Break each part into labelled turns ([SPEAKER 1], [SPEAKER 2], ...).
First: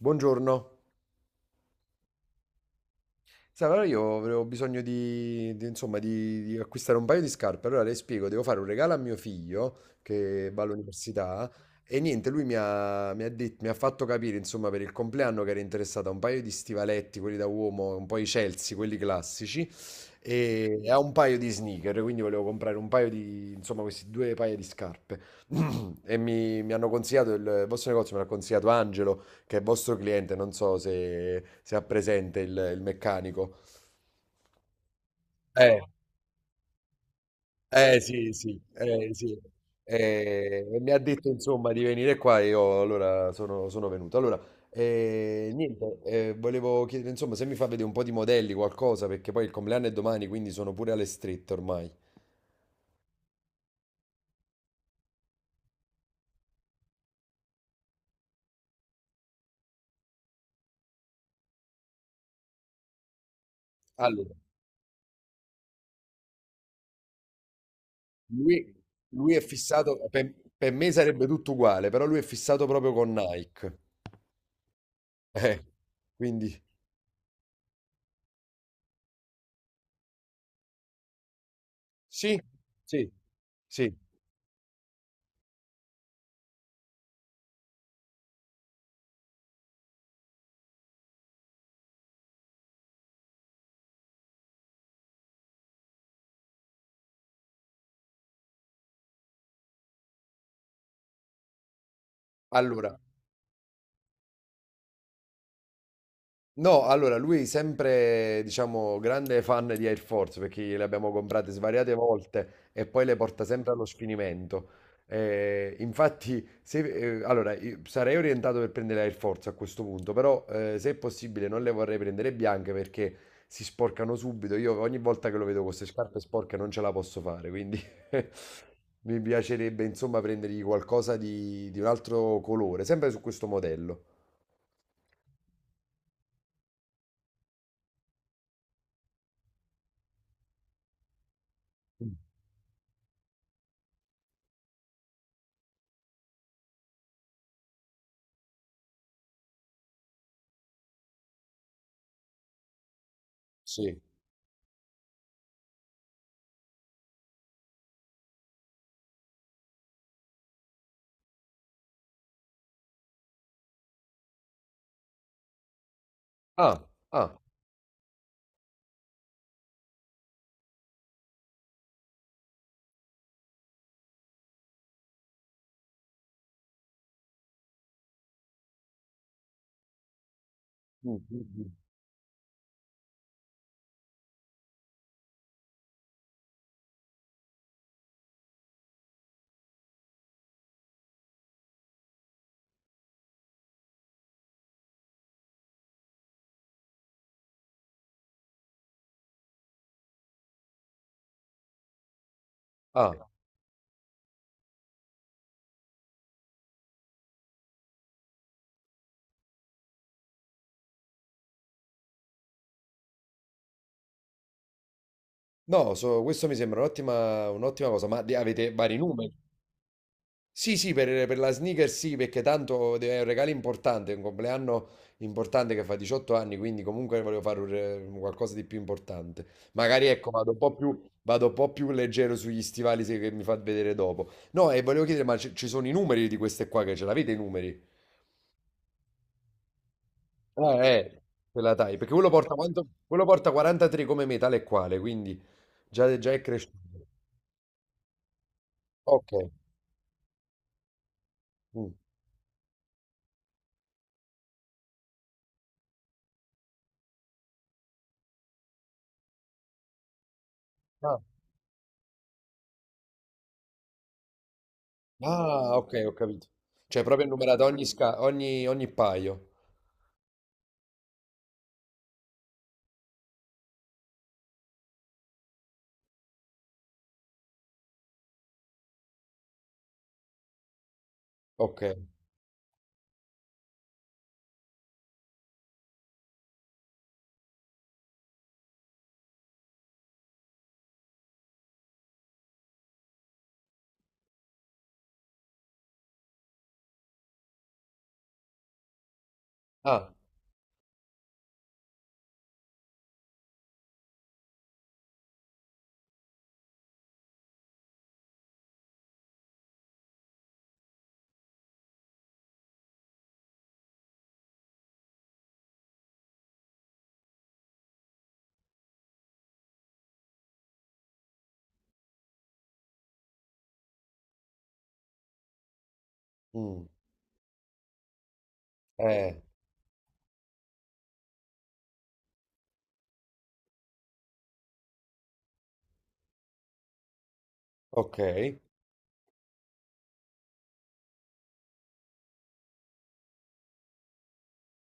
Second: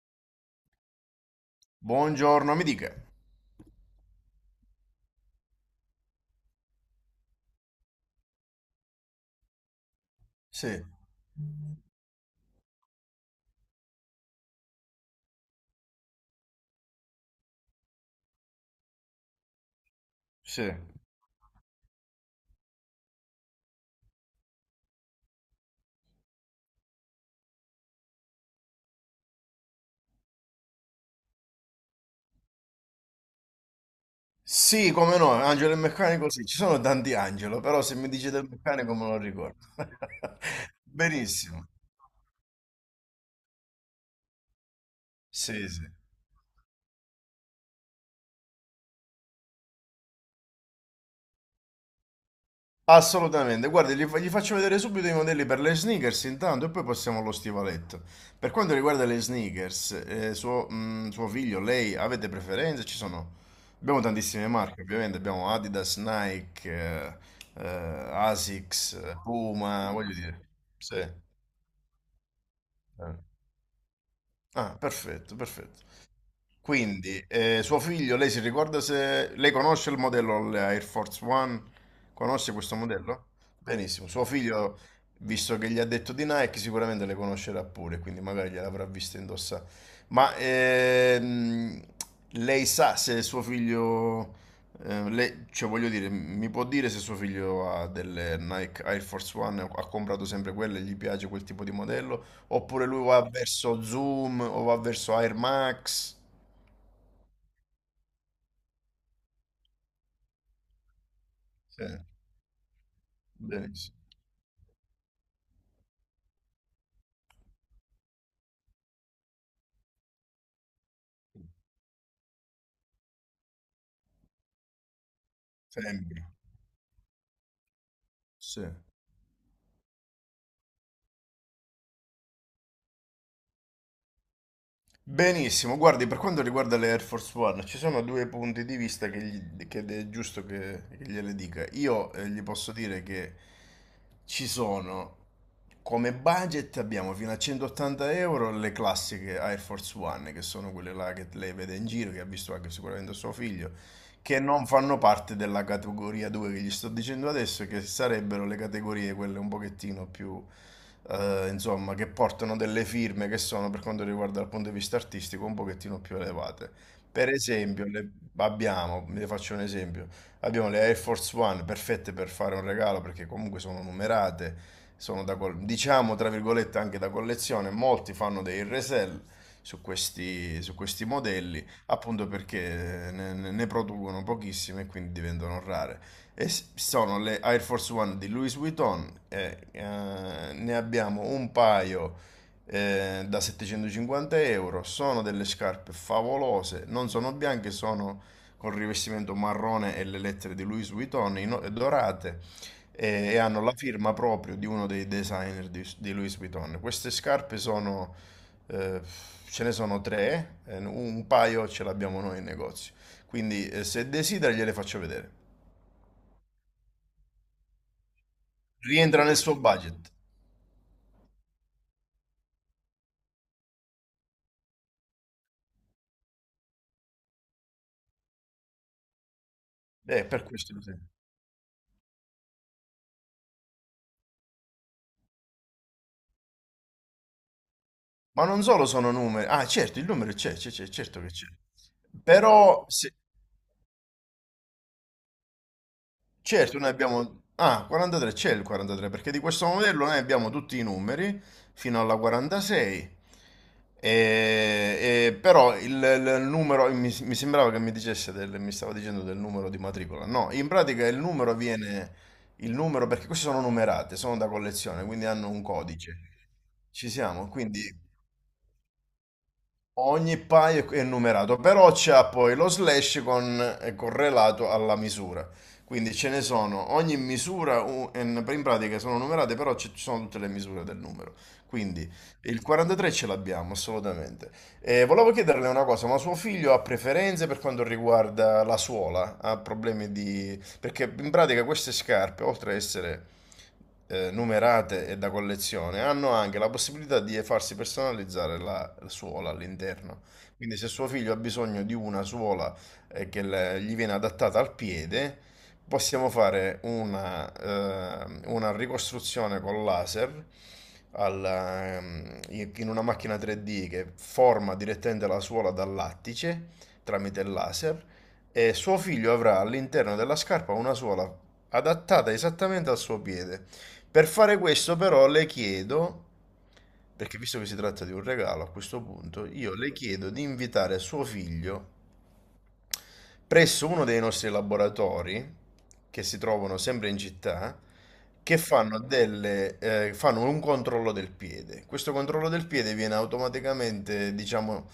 [SPEAKER 1] Buongiorno.
[SPEAKER 2] Buongiorno, mi dica.
[SPEAKER 1] Sai, allora io avevo bisogno di, insomma, di acquistare un paio di scarpe. Allora le spiego, devo fare un regalo a mio figlio che va
[SPEAKER 2] Sì,
[SPEAKER 1] all'università e niente, lui mi ha fatto capire, insomma, per il compleanno che era interessato a un paio di stivaletti, quelli da uomo, un po' i Chelsea, quelli classici,
[SPEAKER 2] sì.
[SPEAKER 1] e a un paio di sneaker, quindi volevo comprare un paio di, insomma, questi due paia di scarpe. E mi hanno consigliato il vostro negozio, me l'ha consigliato Angelo, che è vostro cliente, non so se ha presente il meccanico.
[SPEAKER 2] Sì, come no, Angelo
[SPEAKER 1] Eh,
[SPEAKER 2] il meccanico, sì, ci sono tanti Angelo, però se mi dice
[SPEAKER 1] sì,
[SPEAKER 2] del
[SPEAKER 1] sì,
[SPEAKER 2] meccanico me lo
[SPEAKER 1] sì.
[SPEAKER 2] ricordo.
[SPEAKER 1] E mi ha detto
[SPEAKER 2] Benissimo,
[SPEAKER 1] insomma di venire qua e io allora sono venuto. Allora,
[SPEAKER 2] sì, sì.
[SPEAKER 1] niente, volevo chiedere insomma se mi fa vedere un po' di modelli, qualcosa, perché poi il compleanno è domani, quindi sono pure alle strette ormai.
[SPEAKER 2] Assolutamente, guardi, gli faccio vedere subito i modelli per le sneakers intanto e poi passiamo allo stivaletto. Per quanto riguarda le sneakers, suo figlio, lei, avete preferenze? Ci sono... Abbiamo
[SPEAKER 1] Allora,
[SPEAKER 2] tantissime marche, ovviamente, abbiamo Adidas, Nike, eh,
[SPEAKER 1] lui,
[SPEAKER 2] Asics,
[SPEAKER 1] lui è
[SPEAKER 2] Puma,
[SPEAKER 1] fissato,
[SPEAKER 2] voglio
[SPEAKER 1] per,
[SPEAKER 2] dire.
[SPEAKER 1] per me
[SPEAKER 2] Sì.
[SPEAKER 1] sarebbe tutto uguale, però lui è fissato proprio con
[SPEAKER 2] Eh.
[SPEAKER 1] Nike.
[SPEAKER 2] Ah, perfetto,
[SPEAKER 1] Eh,
[SPEAKER 2] perfetto.
[SPEAKER 1] quindi
[SPEAKER 2] Quindi, suo figlio, lei si ricorda se lei conosce il modello la Air Force One?
[SPEAKER 1] sì,
[SPEAKER 2] Conosce questo
[SPEAKER 1] sì,
[SPEAKER 2] modello?
[SPEAKER 1] sì.
[SPEAKER 2] Benissimo. Suo figlio, visto che gli ha detto di Nike, sicuramente le conoscerà pure, quindi magari gliel'avrà vista indossare. Ma lei sa se suo figlio, cioè voglio dire, mi può dire se suo figlio ha delle Nike Air Force One, ha comprato sempre quelle, gli piace quel tipo di modello, oppure
[SPEAKER 1] Allora
[SPEAKER 2] lui va verso Zoom o va verso Air Max?
[SPEAKER 1] No, allora lui sempre, diciamo, grande fan di Air Force perché le abbiamo comprate
[SPEAKER 2] Sì,
[SPEAKER 1] svariate volte e poi le porta sempre allo
[SPEAKER 2] benissimo.
[SPEAKER 1] sfinimento. Infatti, se, Allora, io sarei orientato per prendere Air Force a questo punto, però se è possibile non le vorrei prendere bianche perché si sporcano subito. Io ogni volta che lo vedo con queste scarpe
[SPEAKER 2] Sembra.
[SPEAKER 1] sporche non ce la posso fare, quindi
[SPEAKER 2] Sì.
[SPEAKER 1] mi piacerebbe insomma prendergli qualcosa di un altro colore, sempre su questo modello.
[SPEAKER 2] Benissimo, guardi, per quanto riguarda le Air Force One, ci sono due punti di vista che, che è giusto che gliele dica. Io
[SPEAKER 1] Mm.
[SPEAKER 2] gli posso dire che ci sono, come budget abbiamo fino a 180 euro le classiche Air Force One, che sono quelle là che lei vede in giro, che ha visto anche sicuramente suo figlio,
[SPEAKER 1] Sì.
[SPEAKER 2] che non fanno parte della categoria 2 che gli sto dicendo adesso, che sarebbero le categorie quelle un pochettino più, insomma, che portano delle firme che sono, per quanto riguarda dal punto di vista artistico, un pochettino più elevate.
[SPEAKER 1] Ah.
[SPEAKER 2] Per
[SPEAKER 1] Ah.
[SPEAKER 2] esempio, abbiamo, vi faccio un esempio, abbiamo le Air Force One perfette per fare un regalo perché comunque sono numerate, sono da, diciamo, tra virgolette, anche da collezione, molti fanno dei resell su questi
[SPEAKER 1] Mm, mm,
[SPEAKER 2] modelli
[SPEAKER 1] mm.
[SPEAKER 2] appunto perché ne, ne producono pochissime e quindi diventano rare. Sono le Air Force One di Louis Vuitton, e, ne abbiamo un paio da 750 euro, sono delle scarpe favolose, non sono bianche, sono con rivestimento marrone e le lettere di Louis Vuitton dorate,
[SPEAKER 1] Ah,
[SPEAKER 2] e hanno la firma proprio di uno dei designer di Louis Vuitton. Queste scarpe sono eh, ce ne sono tre, un paio ce l'abbiamo noi in negozio. Quindi se desidera gliele faccio vedere.
[SPEAKER 1] no, questo mi sembra un'ottima cosa, ma avete vari
[SPEAKER 2] Rientra
[SPEAKER 1] numeri?
[SPEAKER 2] nel suo budget.
[SPEAKER 1] Sì, sì, per la sneaker sì, perché tanto è un regalo importante, è un compleanno importante che fa 18 anni, quindi comunque volevo fare un qualcosa di più importante. Magari
[SPEAKER 2] Eh,
[SPEAKER 1] ecco,
[SPEAKER 2] per questo lo sento.
[SPEAKER 1] vado un po' più leggero sugli stivali che mi fa vedere dopo. No, e volevo chiedere, ma ci sono i numeri di queste qua che ce l'avete i numeri?
[SPEAKER 2] Ma non solo sono numeri. Ah, certo, il numero c'è, c'è,
[SPEAKER 1] Eh,
[SPEAKER 2] c'è, certo
[SPEAKER 1] eh,
[SPEAKER 2] che c'è.
[SPEAKER 1] Quella taglia, perché quello porta,
[SPEAKER 2] Però se,
[SPEAKER 1] quello porta 43 come me, tale e quale, quindi già, già è cresciuto.
[SPEAKER 2] Certo, noi abbiamo... Ah, 43 c'è il 43, perché
[SPEAKER 1] Ok.
[SPEAKER 2] di questo modello noi abbiamo tutti i numeri
[SPEAKER 1] Mm.
[SPEAKER 2] fino alla 46. E, però il numero, mi sembrava che mi dicesse mi stava dicendo del numero di matricola. No, in pratica
[SPEAKER 1] Ah.
[SPEAKER 2] il numero, perché queste sono numerate, sono da collezione, quindi hanno un
[SPEAKER 1] Ah, ok, ho
[SPEAKER 2] codice.
[SPEAKER 1] capito. Cioè,
[SPEAKER 2] Ci
[SPEAKER 1] proprio
[SPEAKER 2] siamo,
[SPEAKER 1] numerato ogni,
[SPEAKER 2] quindi...
[SPEAKER 1] sca- ogni, ogni paio.
[SPEAKER 2] Ogni paio è numerato, però c'ha poi lo slash con, è correlato alla misura. Quindi ce ne sono, ogni misura in pratica sono numerate, però ci sono tutte le misure del numero.
[SPEAKER 1] Ok.
[SPEAKER 2] Quindi il 43 ce l'abbiamo assolutamente. E volevo chiederle una cosa, ma suo figlio ha preferenze per quanto riguarda la suola? Ha problemi di... perché in pratica queste scarpe, oltre a essere numerate e da collezione, hanno anche la possibilità di farsi personalizzare la suola
[SPEAKER 1] Ah,
[SPEAKER 2] all'interno. Quindi se suo figlio ha bisogno di una suola che gli viene adattata al piede, possiamo fare una ricostruzione con laser al, in in una macchina 3D che forma direttamente la suola dal lattice tramite il laser, e suo figlio avrà all'interno della scarpa una suola adattata esattamente al suo piede. Per fare questo però le chiedo,
[SPEAKER 1] mm.
[SPEAKER 2] perché visto che si tratta di un regalo a questo
[SPEAKER 1] Eh,
[SPEAKER 2] punto, io le chiedo di invitare suo figlio presso uno dei nostri laboratori, che si trovano sempre in città,
[SPEAKER 1] ok.
[SPEAKER 2] che fanno delle, fanno un controllo del piede. Questo controllo del piede viene automaticamente, diciamo,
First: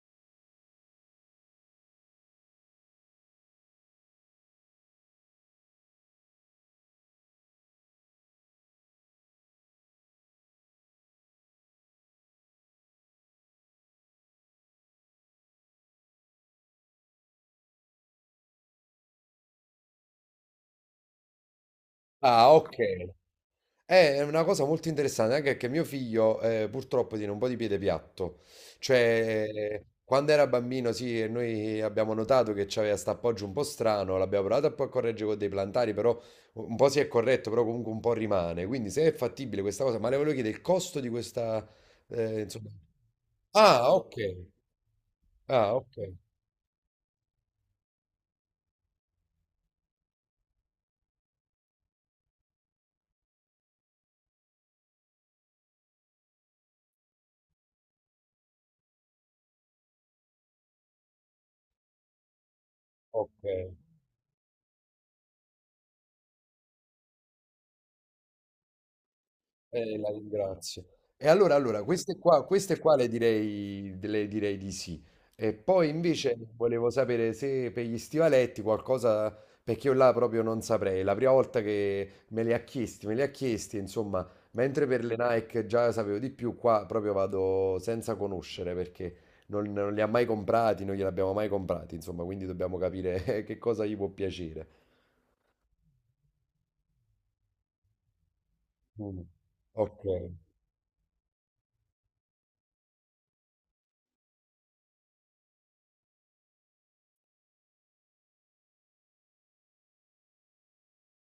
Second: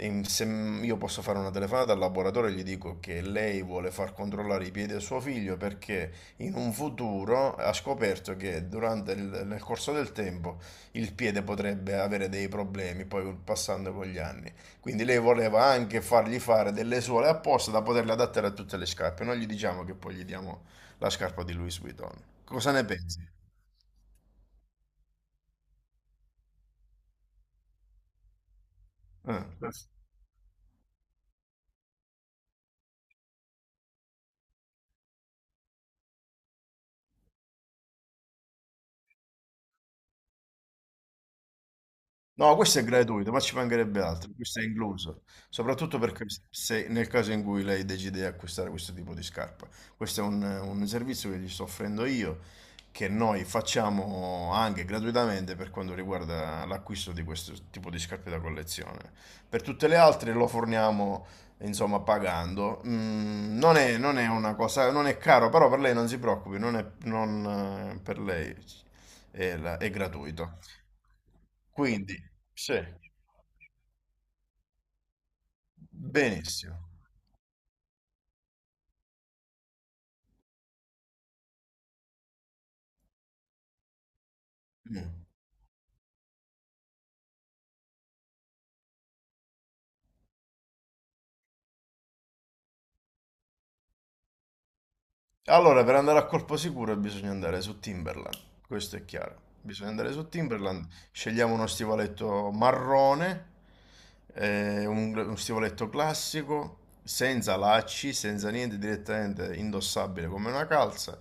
[SPEAKER 2] in- se m- io posso fare una telefonata al laboratorio e gli dico che lei vuole far controllare i piedi a suo figlio perché in un futuro ha scoperto che durante il, nel corso del tempo il piede potrebbe avere dei problemi, poi passando con gli anni. Quindi lei voleva anche fargli fare delle suole apposta da poterle adattare a tutte le scarpe. Non gli diciamo che poi gli diamo la scarpa di Louis Vuitton.
[SPEAKER 1] Ah,
[SPEAKER 2] Cosa
[SPEAKER 1] ok.
[SPEAKER 2] ne pensi?
[SPEAKER 1] È una cosa molto interessante, anche perché mio figlio, purtroppo tiene un po' di piede piatto,
[SPEAKER 2] Eh.
[SPEAKER 1] cioè, quando era bambino sì, e noi abbiamo notato che c'aveva sta appoggio un po' strano, l'abbiamo provato a poi a correggere con dei plantari, però un po' si è corretto, però comunque un po' rimane, quindi se è fattibile questa cosa, ma le volevo chiedere il costo di questa,
[SPEAKER 2] No,
[SPEAKER 1] insomma...
[SPEAKER 2] questo è gratuito, ma ci
[SPEAKER 1] Ah,
[SPEAKER 2] mancherebbe
[SPEAKER 1] ok,
[SPEAKER 2] altro, questo è incluso,
[SPEAKER 1] ah, ok,
[SPEAKER 2] soprattutto perché, se, nel caso in cui lei decide di acquistare questo tipo di scarpa, questo è un servizio che gli sto offrendo io, che noi facciamo anche gratuitamente per quanto riguarda l'acquisto di questo tipo di scarpe da collezione. Per tutte le altre lo forniamo, insomma, pagando.
[SPEAKER 1] ok.
[SPEAKER 2] Non è una cosa, non è caro, però per lei non si preoccupi, non è, non, per lei è
[SPEAKER 1] La
[SPEAKER 2] gratuito.
[SPEAKER 1] ringrazio. E allora,
[SPEAKER 2] Quindi,
[SPEAKER 1] queste qua, queste
[SPEAKER 2] sì,
[SPEAKER 1] qua le direi di sì. E poi invece
[SPEAKER 2] benissimo.
[SPEAKER 1] volevo sapere se per gli stivaletti qualcosa, perché io là proprio non saprei. La prima volta che me li ha chiesti, insomma, mentre per
[SPEAKER 2] Mm.
[SPEAKER 1] le Nike già sapevo di più, qua proprio vado senza conoscere perché non li ha mai comprati, non gliel'abbiamo mai comprati, insomma, quindi dobbiamo capire che cosa gli può piacere.
[SPEAKER 2] Allora, per andare a colpo sicuro bisogna andare su Timberland, questo è
[SPEAKER 1] Mm.
[SPEAKER 2] chiaro. Bisogna
[SPEAKER 1] Ok.
[SPEAKER 2] andare su Timberland, scegliamo uno stivaletto marrone, uno stivaletto classico, senza lacci, senza niente, direttamente indossabile come una calza,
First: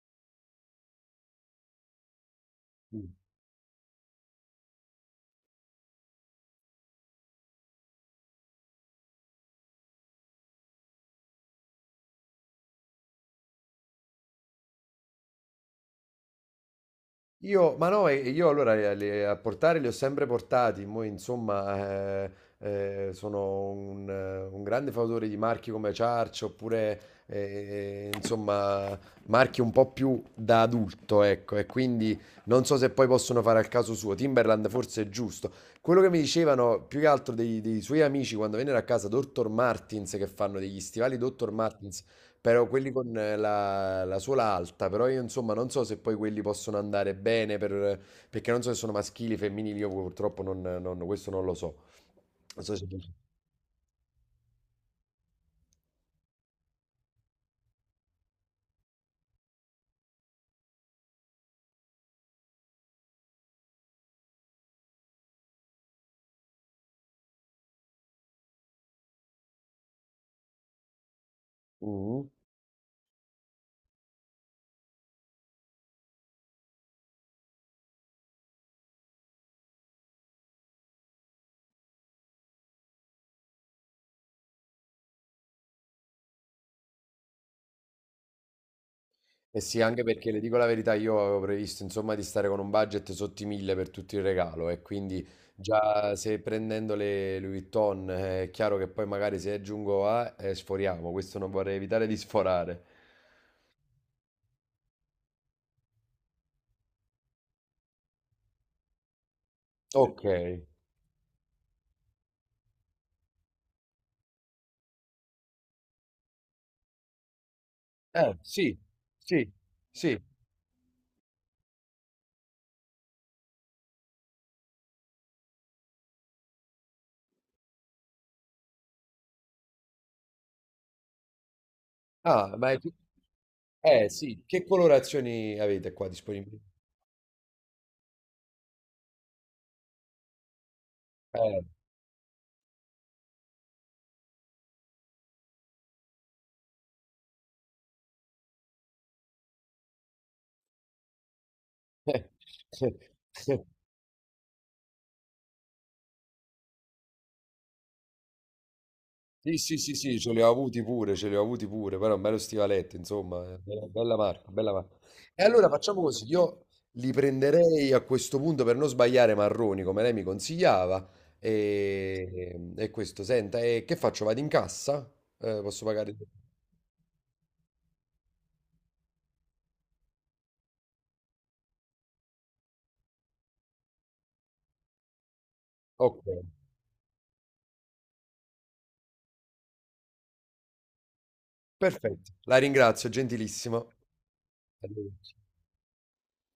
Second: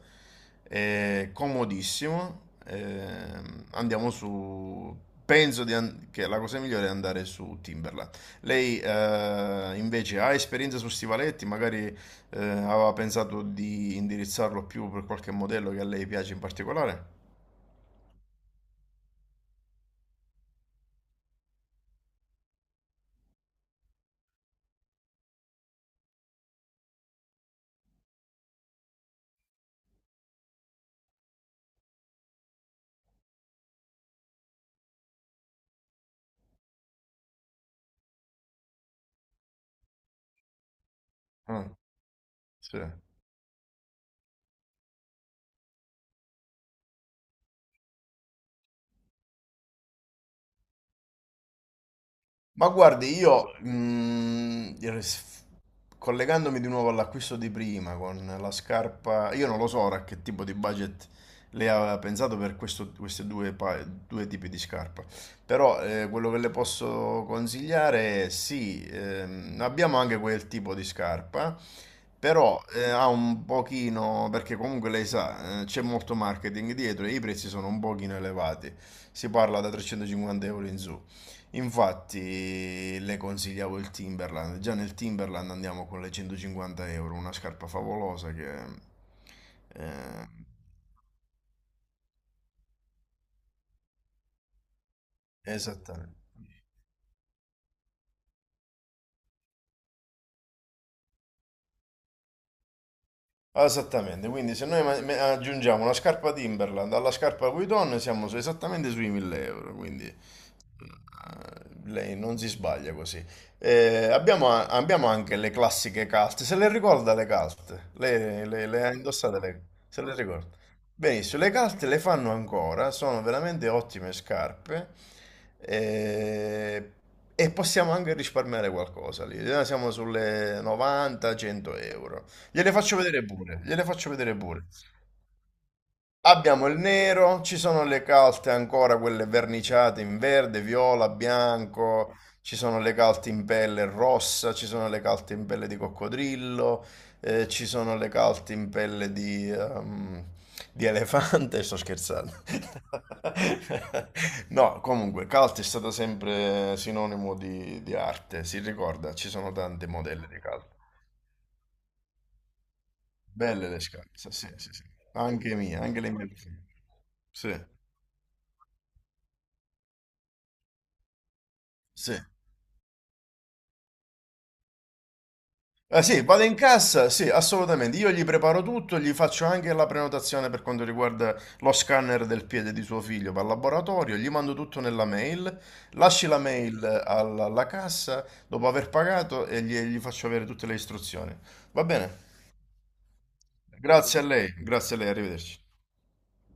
[SPEAKER 2] comodissimo. Andiamo su... Penso che la cosa migliore è andare su Timberland. Lei invece ha esperienza su stivaletti, magari... aveva pensato di indirizzarlo più per qualche modello che a lei piace in particolare?
[SPEAKER 1] Io, ma no, io allora a portare li ho sempre portati, mo insomma, sono un grande fautore di marchi come Ciarcio, oppure, insomma marchi un po' più da adulto, ecco, e quindi non so se poi possono fare al caso suo, Timberland forse è giusto. Quello che mi dicevano più che altro dei suoi amici quando vennero a casa, Dr. Martins, che fanno degli stivali Dr.
[SPEAKER 2] Ah,
[SPEAKER 1] Martins, però
[SPEAKER 2] sì.
[SPEAKER 1] quelli con la suola alta, però io insomma non so se poi quelli possono andare bene perché non so se sono maschili, femminili, io purtroppo questo non lo so. Non
[SPEAKER 2] Ma
[SPEAKER 1] so se...
[SPEAKER 2] guardi, io collegandomi di nuovo all'acquisto di prima con la scarpa, io non lo so ora che tipo di budget lei aveva pensato per questi due tipi di scarpa, però quello che le posso consigliare è sì, abbiamo anche quel tipo di scarpa,
[SPEAKER 1] Mhm.
[SPEAKER 2] però ha un pochino, perché comunque lei sa, c'è molto marketing dietro e i prezzi sono un pochino elevati, si parla da 350 euro in su. Infatti le consigliavo il Timberland, già nel Timberland andiamo con le 150 euro, una scarpa favolosa che...
[SPEAKER 1] E sì, anche
[SPEAKER 2] eh,
[SPEAKER 1] perché le dico la verità, io avevo previsto insomma di stare con un budget sotto i 1000 per tutto il regalo e quindi già
[SPEAKER 2] esattamente.
[SPEAKER 1] se prendendo le Louis Vuitton, è chiaro che poi magari se aggiungo A, sforiamo, questo non vorrei evitare di sforare.
[SPEAKER 2] Esattamente, quindi se noi aggiungiamo una scarpa Timberland alla scarpa Vuitton siamo esattamente sui 1000 euro, quindi
[SPEAKER 1] Ok, eh
[SPEAKER 2] lei non si sbaglia così. Abbiamo anche le classiche calte, se le ricorda le calte? Lei le,
[SPEAKER 1] sì,
[SPEAKER 2] le ha indossate
[SPEAKER 1] sì,
[SPEAKER 2] se le
[SPEAKER 1] sì.
[SPEAKER 2] ricorda? Benissimo, le calte le fanno ancora, sono veramente ottime scarpe eh, e possiamo anche risparmiare qualcosa lì. Siamo sulle 90-100 euro.
[SPEAKER 1] Ah, ma
[SPEAKER 2] Gliele
[SPEAKER 1] è...
[SPEAKER 2] faccio vedere pure, gliele
[SPEAKER 1] Eh
[SPEAKER 2] faccio vedere
[SPEAKER 1] sì, che
[SPEAKER 2] pure.
[SPEAKER 1] colorazioni avete qua disponibili?
[SPEAKER 2] Abbiamo il nero, ci sono le calte ancora, quelle verniciate in verde, viola,
[SPEAKER 1] Eh.
[SPEAKER 2] bianco, ci sono le calte in pelle rossa, ci sono le calte in pelle di coccodrillo, ci sono le calte in pelle di elefante, sto scherzando. No, comunque, calte è stato sempre sinonimo di arte, si ricorda, ci sono
[SPEAKER 1] Sì, sì,
[SPEAKER 2] tanti
[SPEAKER 1] sì, sì,
[SPEAKER 2] modelli
[SPEAKER 1] ce
[SPEAKER 2] di
[SPEAKER 1] li ho
[SPEAKER 2] calte.
[SPEAKER 1] avuti pure, ce li ho avuti pure, però un bello stivaletto, insomma,
[SPEAKER 2] Belle le
[SPEAKER 1] bella, bella
[SPEAKER 2] scarpe, sì,
[SPEAKER 1] marca, bella
[SPEAKER 2] sì, sì.
[SPEAKER 1] marca. E
[SPEAKER 2] Anche
[SPEAKER 1] allora
[SPEAKER 2] mie, anche
[SPEAKER 1] facciamo
[SPEAKER 2] le
[SPEAKER 1] così,
[SPEAKER 2] mie preferite.
[SPEAKER 1] io li
[SPEAKER 2] Sì,
[SPEAKER 1] prenderei a questo punto per non sbagliare marroni, come lei mi consigliava,
[SPEAKER 2] sì.
[SPEAKER 1] e questo, senta, e che faccio? Vado in cassa? Posso
[SPEAKER 2] Ah,
[SPEAKER 1] pagare?
[SPEAKER 2] sì, vado in cassa, sì, assolutamente. Io gli preparo tutto, gli faccio anche la prenotazione per quanto riguarda lo scanner del piede di suo figlio per laboratorio, gli mando tutto nella mail,
[SPEAKER 1] Ok,
[SPEAKER 2] lasci la mail alla cassa dopo aver pagato e gli faccio avere tutte le istruzioni. Va bene?
[SPEAKER 1] perfetto, la ringrazio, gentilissimo.
[SPEAKER 2] Grazie a lei,
[SPEAKER 1] Arrivederci.
[SPEAKER 2] arrivederci.